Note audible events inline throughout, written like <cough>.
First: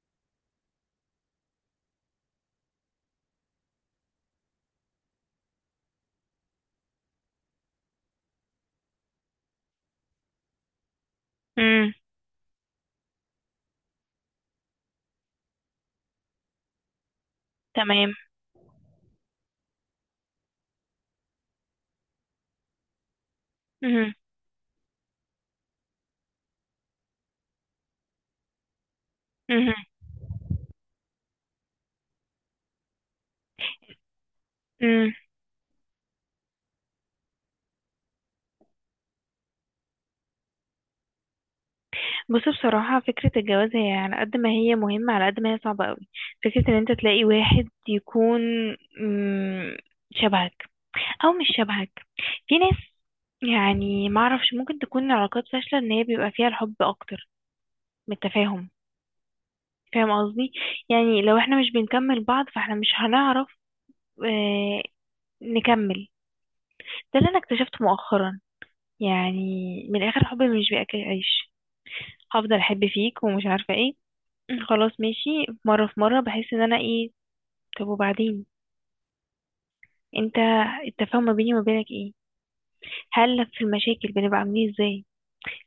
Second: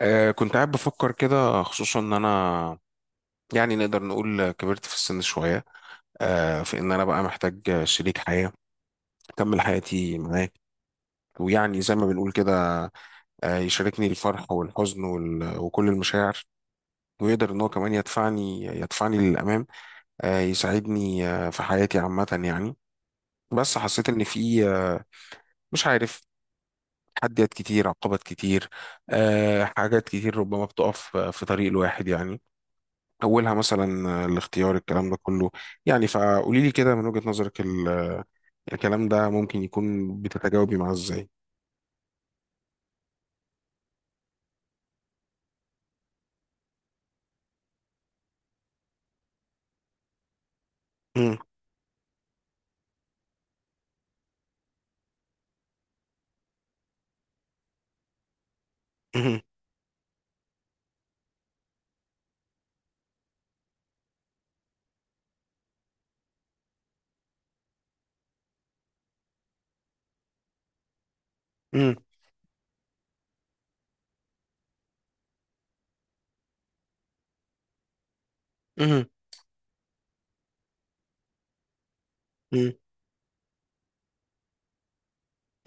كنت قاعد بفكر كده، خصوصا ان انا يعني نقدر نقول كبرت في السن شوية. في ان انا بقى محتاج شريك حياة اكمل حياتي معاه، ويعني امم. زي ما بنقول كده، يشاركني الفرح والحزن وكل المشاعر، ويقدر ان هو كمان تمام. يدفعني للامام، يساعدني في حياتي عامة يعني. بس حسيت امم. ان في مش عارف، تحديات كتير عقبات كتير، امم. حاجات كتير ربما بتقف في طريق الواحد يعني. أولها مثلا الاختيار، الكلام امم. ده كله. يعني فقولي لي كده من وجهة نظرك، الكلام ده ممكن يكون بتتجاوبي معاه إزاي؟ بص، بصراحة فكرة الجواز هي على قد ما هي مهمة على قد ما هي صعبة قوي. فكرة ان انت تلاقي واحد يكون مم، شبهك او مم، مش شبهك. في ناس، يعني ما اعرفش، ممكن تكون علاقات فاشلة ان هي بيبقى فيها الحب اكتر من التفاهم. مم، فاهم قصدي؟ يعني لو احنا مش بنكمل بعض فاحنا مش هنعرف آه نكمل. ده اللي انا اكتشفته مؤخرا، يعني من الاخر الحب مش بياكل عيش. مم، هفضل احب فيك ومش عارفه ايه. <clears throat> خلاص ماشي. مره في مره بحس ان انا ايه؟ طب وبعدين؟ مم، انت التفاهم ما بيني وما بينك ايه؟ مم، هل في المشاكل بنبقى عاملين إيه، ازاي؟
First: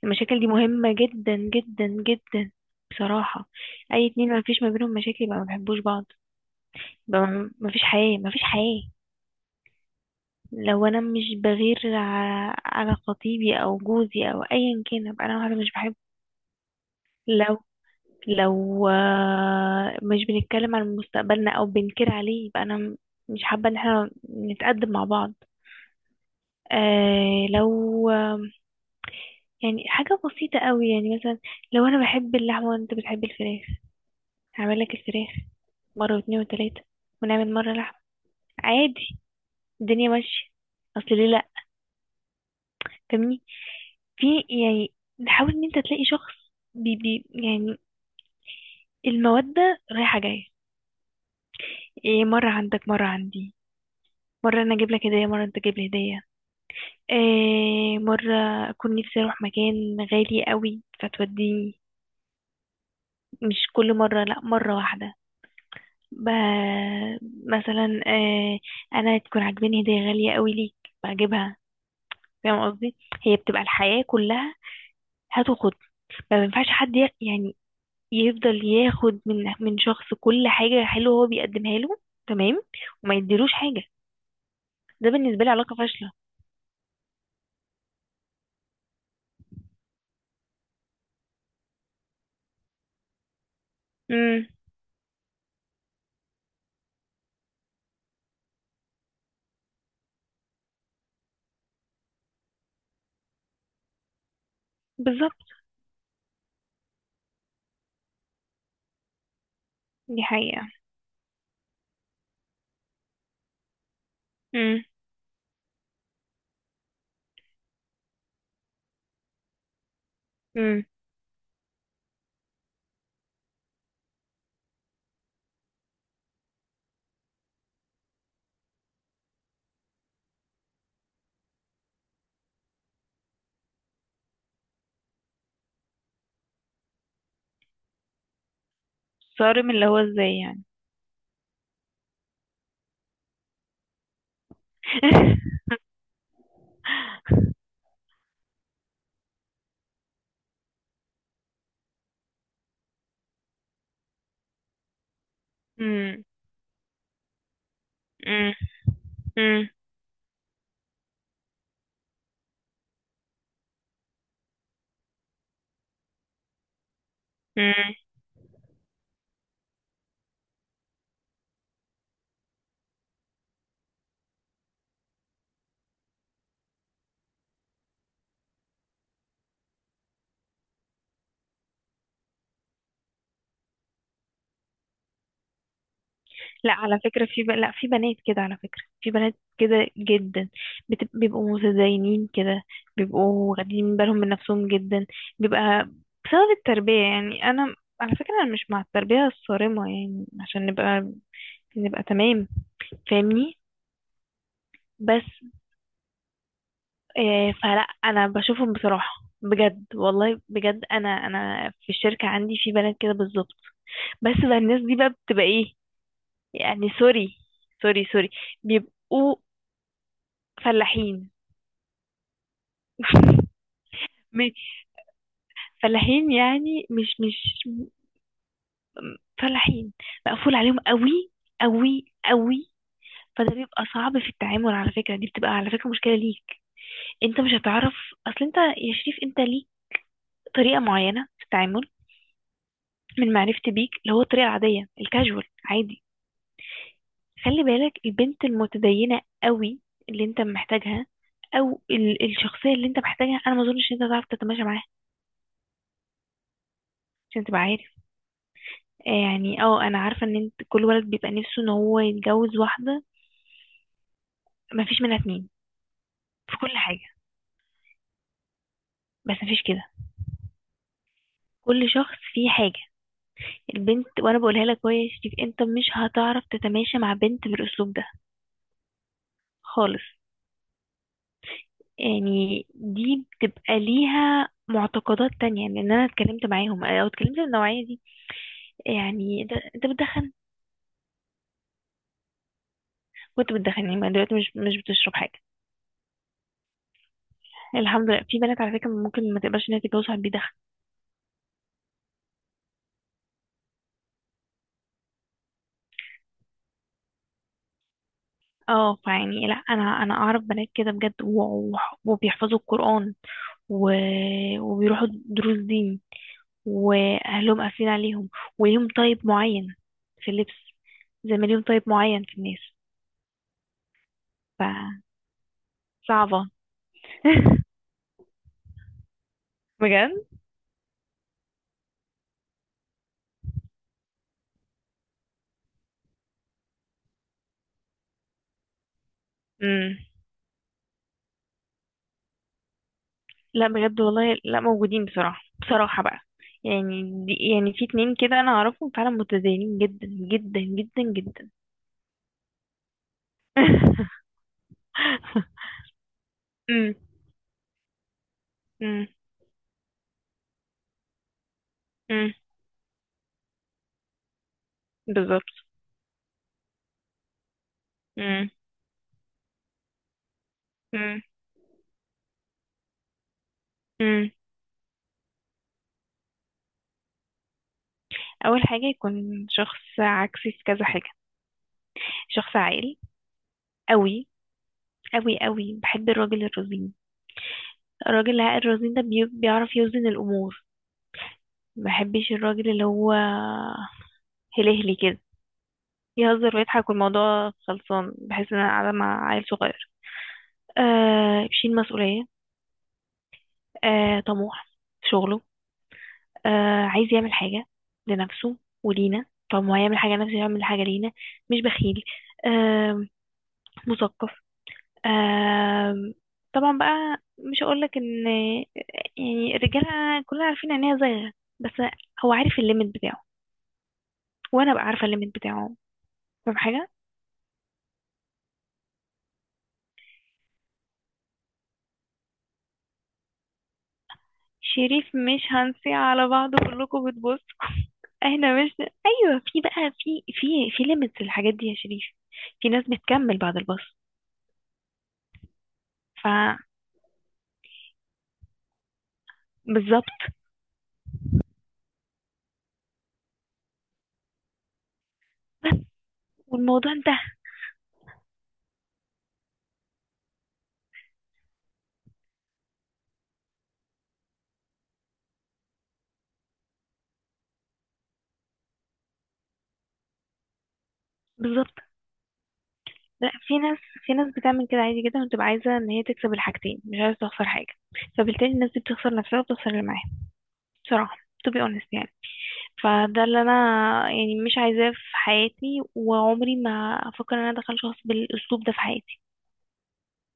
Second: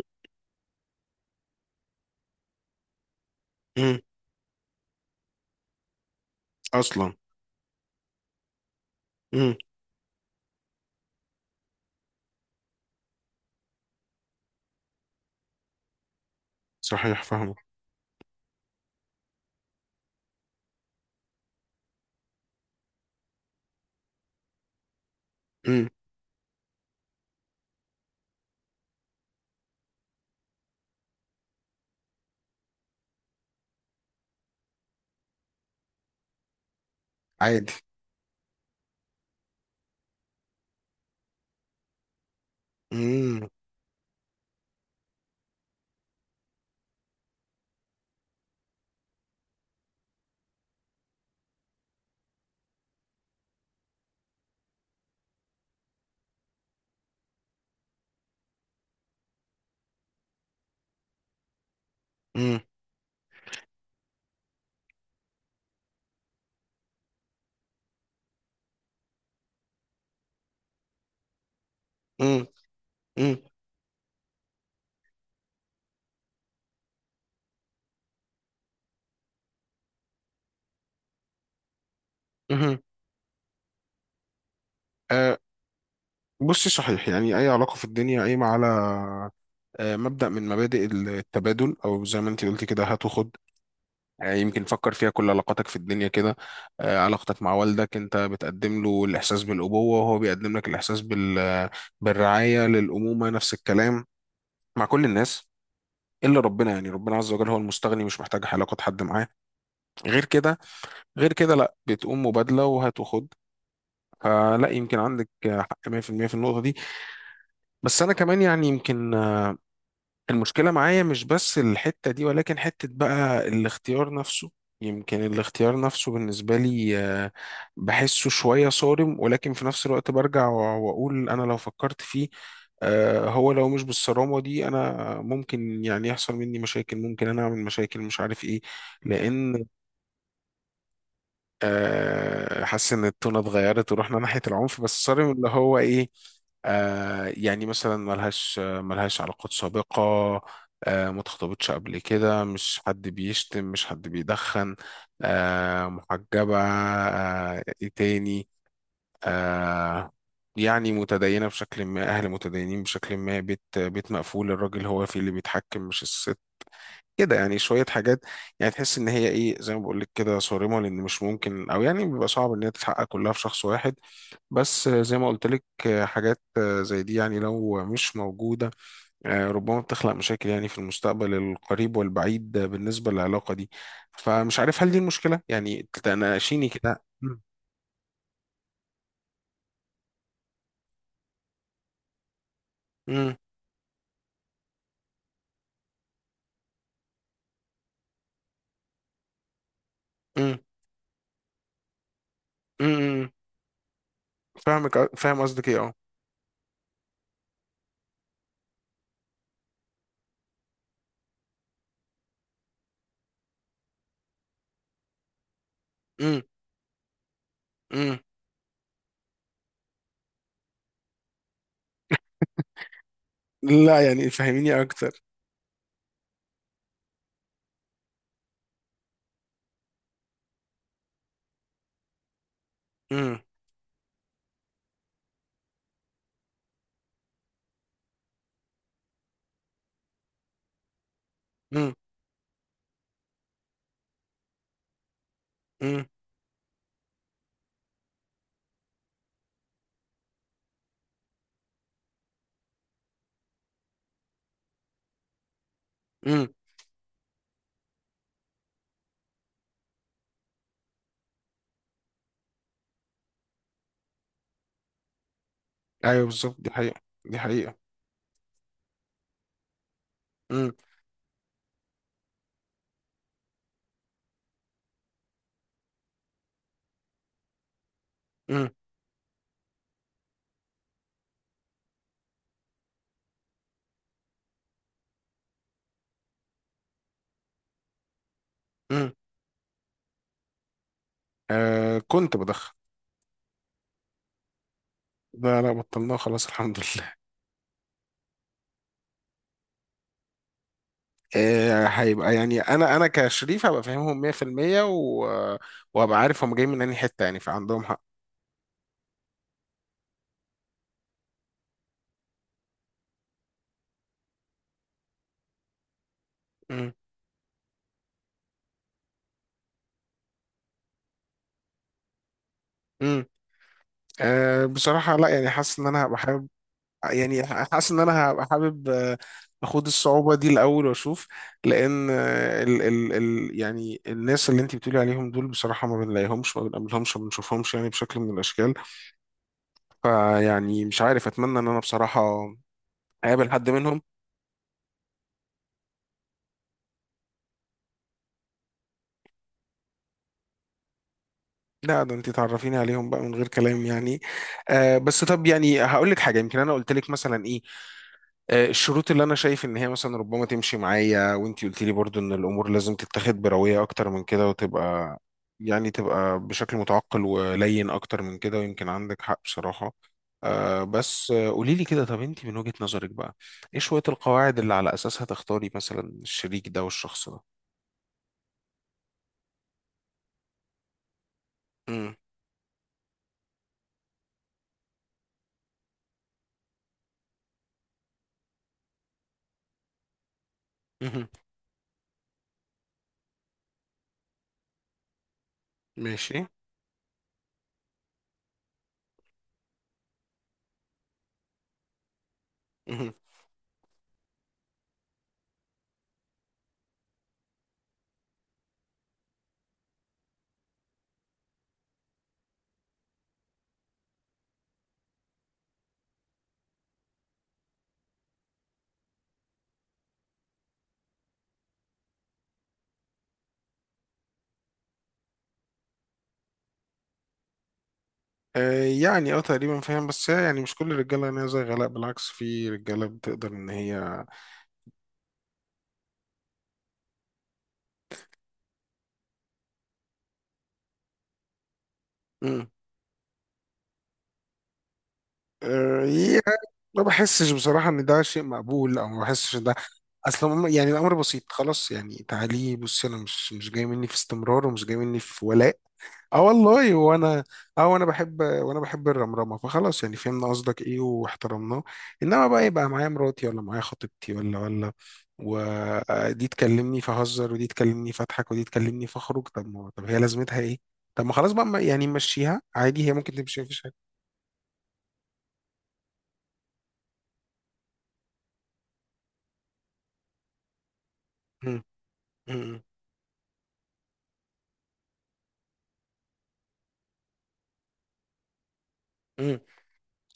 المشاكل دي مهمه جدا جدا جدا، بصراحه. مم. اي اتنين ما فيش ما بينهم مشاكل يبقى ما بيحبوش بعض، أصلا. يبقى ما فيش حياه، ما فيش حياه. مم، لو انا مش بغير على خطيبي او جوزي او ايا كان، ابقى انا واحده مش بحبه. صحيح فاهمة. لو لو مش بنتكلم عن مستقبلنا او بنكر عليه، يبقى انا مش حابة ان احنا نتقدم مع بعض. مم، آه لو آه يعني حاجة بسيطة قوي، يعني مثلا لو انا بحب اللحمة وانت بتحب الفراخ، هعمل لك الفراخ مرة واتنين وتلاتة ونعمل عادي. مرة لحمة، عادي، الدنيا ماشية، اصل ليه لا؟ فاهمني؟ مم، في، يعني نحاول ان انت تلاقي شخص بي بي يعني المودة رايحة جاية، إيه مرة عندك مرة عندي، مرة أنا أجيب لك هدية مرة أنت تجيب لي هدية، إيه مرة أكون نفسي أروح مكان غالي قوي فتوديني، مم، مش كل مرة، لأ مرة واحدة. ب... مثلا إيه، أنا تكون عاجباني هدية غالية قوي ليك بجيبها. مم، فاهم قصدي؟ مم، هي بتبقى الحياة كلها، هات وخد. ما بينفعش حد يعني يفضل ياخد من شخص كل حاجة حلوة هو بيقدمها له، تمام. مم. وما يديلوش حاجة، ده آه، بالنسبة لي علاقة فاشلة. بصي، صحيح، يعني أي علاقة في الدنيا قايمة على مبدأ من مبادئ التبادل، أو زي ما أنت قلتي كده، هات وخد. يعني امم. يمكن فكر فيها، كل علاقاتك في الدنيا كده. علاقتك مع والدك، انت بتقدم له الاحساس بالابوه، وهو بيقدم لك الاحساس بالرعايه للامومه، نفس الكلام مع كل بالظبط، الناس. الا ربنا، يعني ربنا عز وجل هو المستغني، مش محتاج علاقه حد معاه دي غير كده. حقيقة. غير كده لا، بتقوم مبادله وهات وخد. فلا، يمكن عندك حق 100% في المية، في النقطه دي. بس انا كمان يعني يمكن المشكلة امم. معايا مش بس الحتة دي، ولكن حتة بقى الاختيار نفسه. يمكن الاختيار نفسه بالنسبة لي بحسه شوية صارم، ولكن في نفس الوقت برجع وأقول أنا لو فكرت فيه هو لو مش بالصرامة دي، أنا ممكن يعني يحصل مني مشاكل، ممكن أنا أعمل مشاكل مش عارف إيه، لأن صارم اللي هو ازاي يعني؟ حاسس ان التونة اتغيرت ورحنا ناحية العنف. بس صارم اللي <laughs> هو ايه؟ يعني مثلا ملهاش علاقات سابقة، ما اتخطبتش قبل كده، مش حد بيشتم، مش حد بيدخن، امم. محجبة. ايه تاني؟ امم. امم. آه يعني متدينة بشكل ما، أهل متدينين بشكل ما، بيت بيت مقفول، الراجل هو فيه اللي بيتحكم مش الست. كده يعني شوية امم. حاجات. يعني تحس إن هي إيه، زي ما بقول لك كده، صارمة، لأن مش ممكن، أو يعني بيبقى صعب إن هي تتحقق كلها في شخص واحد. بس زي ما قلت لك، حاجات زي دي يعني لو مش موجودة، ربما بتخلق مشاكل يعني في المستقبل القريب والبعيد بالنسبة للعلاقة دي. فمش عارف، هل دي المشكلة يعني تناقشيني لا، على كده؟ فكرة مم. في لا في بنات كده، على فكرة في بنات كده جدا بيبقوا متدينين كده، مم. بيبقوا واخدين بالهم من نفسهم جدا، بيبقى بسبب التربية. يعني أنا على فكرة أنا مش مع التربية الصارمة، يعني عشان نبقى تمام. مم. مم. فاهمني؟ بس فاهم قصدك إيه، أه. إيه، فلا انا بشوفهم بصراحه بجد، والله بجد، انا في الشركه عندي في بنات كده بالظبط. بس بقى الناس دي بقى بتبقى ايه؟ مم. يعني سوري، سوري، مم. سوري، بيبقوا فلاحين. <laughs> لا يعني م- فهميني أكتر. فلاحين يعني، مش فلاحين، مقفول عليهم قوي، قوي قوي. مم. فده بيبقى صعب في التعامل، على فكره دي بتبقى على فكره مشكله ليك، انت مش هتعرف. اصل انت يا شريف انت ليك طريقه معينه في التعامل، مم. من معرفتي بيك، اللي هو الطريقة العادية الكاجوال، عادي. مم. خلي بالك، البنت المتدينة قوي اللي انت محتاجها، او الشخصية اللي انت محتاجها، انا ما اظنش ان انت تعرف تتماشى معاها، مم. عشان تبقى عارف. يعني انا عارفة ان انت كل ولد بيبقى نفسه ان هو يتجوز واحدة ما فيش منها اتنين ايوه بالظبط، في دي كل حقيقة حاجة، دي حقيقة. بس ما فيش كده، امم. كل شخص فيه حاجة. البنت، وانا بقولها لك اهو يا شريف، انت مش هتعرف تتماشى مع بنت بالاسلوب ده امم. خالص، يعني دي بتبقى ليها معتقدات تانية، يعني ان انا اتكلمت معاهم، او اتكلمت النوعية دي. امم. يعني انت بتدخن. كنت بدخن. وانت بتدخن يعني، ما دلوقتي مش بتشرب حاجة. لا لا، بطلناه خلاص الحمد لله. الحمد لله، في بنات على فكرة ممكن ما تقبلش ان هي تتجوز واحد بيدخن. هيبقى يعني، انا كشريف هبقى فاهمهم 100%، و... وهبقى عارف هم جايين من انهي حتة، يعني فعندهم حق. اه، فيعني لا، انا اعرف بنات كده بجد وبيحفظوا القرآن و... وبيروحوا دروس دين، امم. واهلهم قافلين عليهم، وليهم طيب معين في اللبس، زي ما ليهم طيب معين في الناس، امم. بصراحة لا، يعني حاسس ان انا هبقى حابب، فصعبة. يعني <laughs> حاسس ان انا هبقى حابب، اخد الصعوبة دي الاول واشوف. لان ال ال ال يعني الناس اللي انت بتقولي عليهم دول، بصراحة ما بنلاقيهمش ما بنقابلهمش ما بنشوفهمش يعني بشكل من الاشكال. بجد، فيعني مش عارف، اتمنى ان انا بصراحة اقابل لا حد منهم. بجد والله، لا موجودين، بصراحة، بصراحة بقى. يعني دي، يعني في اتنين كده انا اعرفهم فعلا متدينين جدا جدا جدا جدا. لا، ده انت تعرفيني عليهم بقى من غير كلام يعني. بس طب <laughs> يعني هقول لك حاجة، يمكن انا قلت امم. لك مثلا ايه، امم. الشروط اللي انا شايف ان هي مثلا ربما تمشي معايا، وانت قلت لي برضو ان امم. الامور لازم تتاخد بروية اكتر من كده وتبقى، بالظبط. يعني تبقى بشكل متعقل ولين اكتر من امم. كده، ويمكن عندك حق بصراحة. امم. بس قولي لي كده، طب انت من وجهة نظرك بقى، ايه شوية امم. القواعد اللي على اساسها تختاري مثلا الشريك ده والشخص ده؟ اول حاجة يكون شخص عكسي في كذا حاجة، شخص عاقل قوي، قوي قوي، بحب الراجل الرزين، الراجل العاقل الرزين ده بيعرف يوزن الامور. امم. ما بحبش الراجل اللي هو هلهلي كده، ماشي. يهزر ويضحك والموضوع خلصان، بحس ان انا قاعده مع عيل صغير. بيشيل مسؤوليه، مهم. طموح في شغله، عايز يعمل حاجه لنفسه ولينا، طب ما هو يعمل حاجه لنفسه يعمل حاجه لينا، مش بخيل، آه مثقف. آه طبعا بقى مش هقولك ان يعني الرجاله كلنا عارفين ان هي زيغه، بس هو عارف الليميت بتاعه، وانا بقى عارفه الليميت بتاعه، فاهم حاجه؟ يعني اه تقريبا فاهم، بس هي يعني مش كل الرجاله غنيه زي غلاء، بالعكس في رجاله بتقدر ان هي. شريف، مش هنسي على بعض كلكم بتبصوا، احنا مش، ايوه في بقى، في ليميتس للحاجات دي يا شريف. مم. في ناس بتكمل بعد الباص. ف يعني ما بحسش بصراحه ان ده شيء مقبول، او ما بحسش ان ده بالظبط، اصلا يعني الامر بسيط، خلاص يعني تعالي بصي، انا مش جاي مني في استمرار ومش جاي مني في ولاء. اه والموضوع والله، انتهى. وانا. اه وانا بحب، وانا بحب الرمرمه، فخلاص يعني فهمنا قصدك ايه واحترمناه. انما بقى يبقى معايا مراتي، ولا معايا خطيبتي، ولا ولا ودي تكلمني فهزر، ودي تكلمني فاضحك، ودي تكلمني فاخرج. طب ما، طب هي لازمتها ايه؟ طب ما خلاص بقى، بالظبط. يعني مشيها عادي هي لا، ممكن في تمشي ناس، مفيش حاجه. بتعمل كده عادي جدا، وتبقى عايزه ان هي تكسب الحاجتين، مش عايزه تخسر حاجه. فبالتالي الناس دي بتخسر نفسها وبتخسر اللي معاها، بصراحه، to be مم. honest يعني. مم. فده اللي انا يعني مش عايزاه في حياتي، وعمري ما افكر ان انا ادخل شخص بالاسلوب ده في حياتي. مم.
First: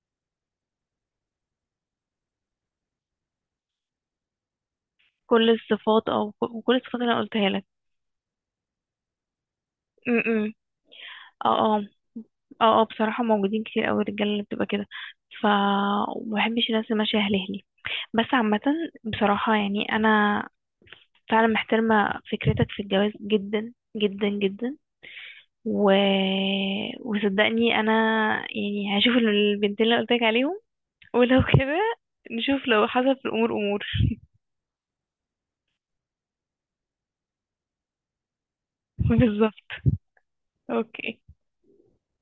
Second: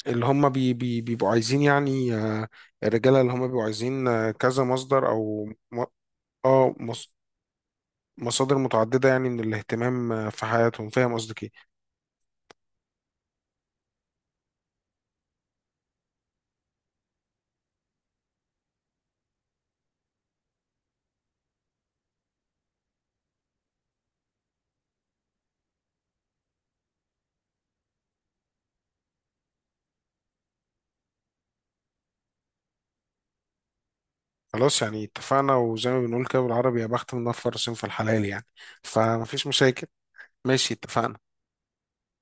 اللي هم بي بي بيبقوا عايزين يعني، الرجاله اللي هم بيبقوا عايزين كذا مصدر او كل الصفات، او اه كل الصفات اللي مص- انا قلتها لك. مصادر متعدده يعني من الاهتمام م- في م. حياتهم. فاهم قصدك إيه؟ اه اه، اه اه، بصراحة موجودين كتير قوي الرجالة اللي بتبقى كده، ف ومبحبش الناس اللي ماشية هلهلي، بس عامة بصراحة يعني أنا فعلا محترمة فكرتك في الجواز جدا جدا جدا. و... وصدقني أنا يعني هشوف البنتين اللي قلتلك عليهم، ولو كده نشوف لو حصل في الأمور أمور. خلاص يعني اتفقنا، وزي ما بنقول كده بالعربي، يا بخت من نفر في الحلال يعني، <laughs> فمفيش بالظبط. مشاكل. ماشي، اتفقنا. اوكي.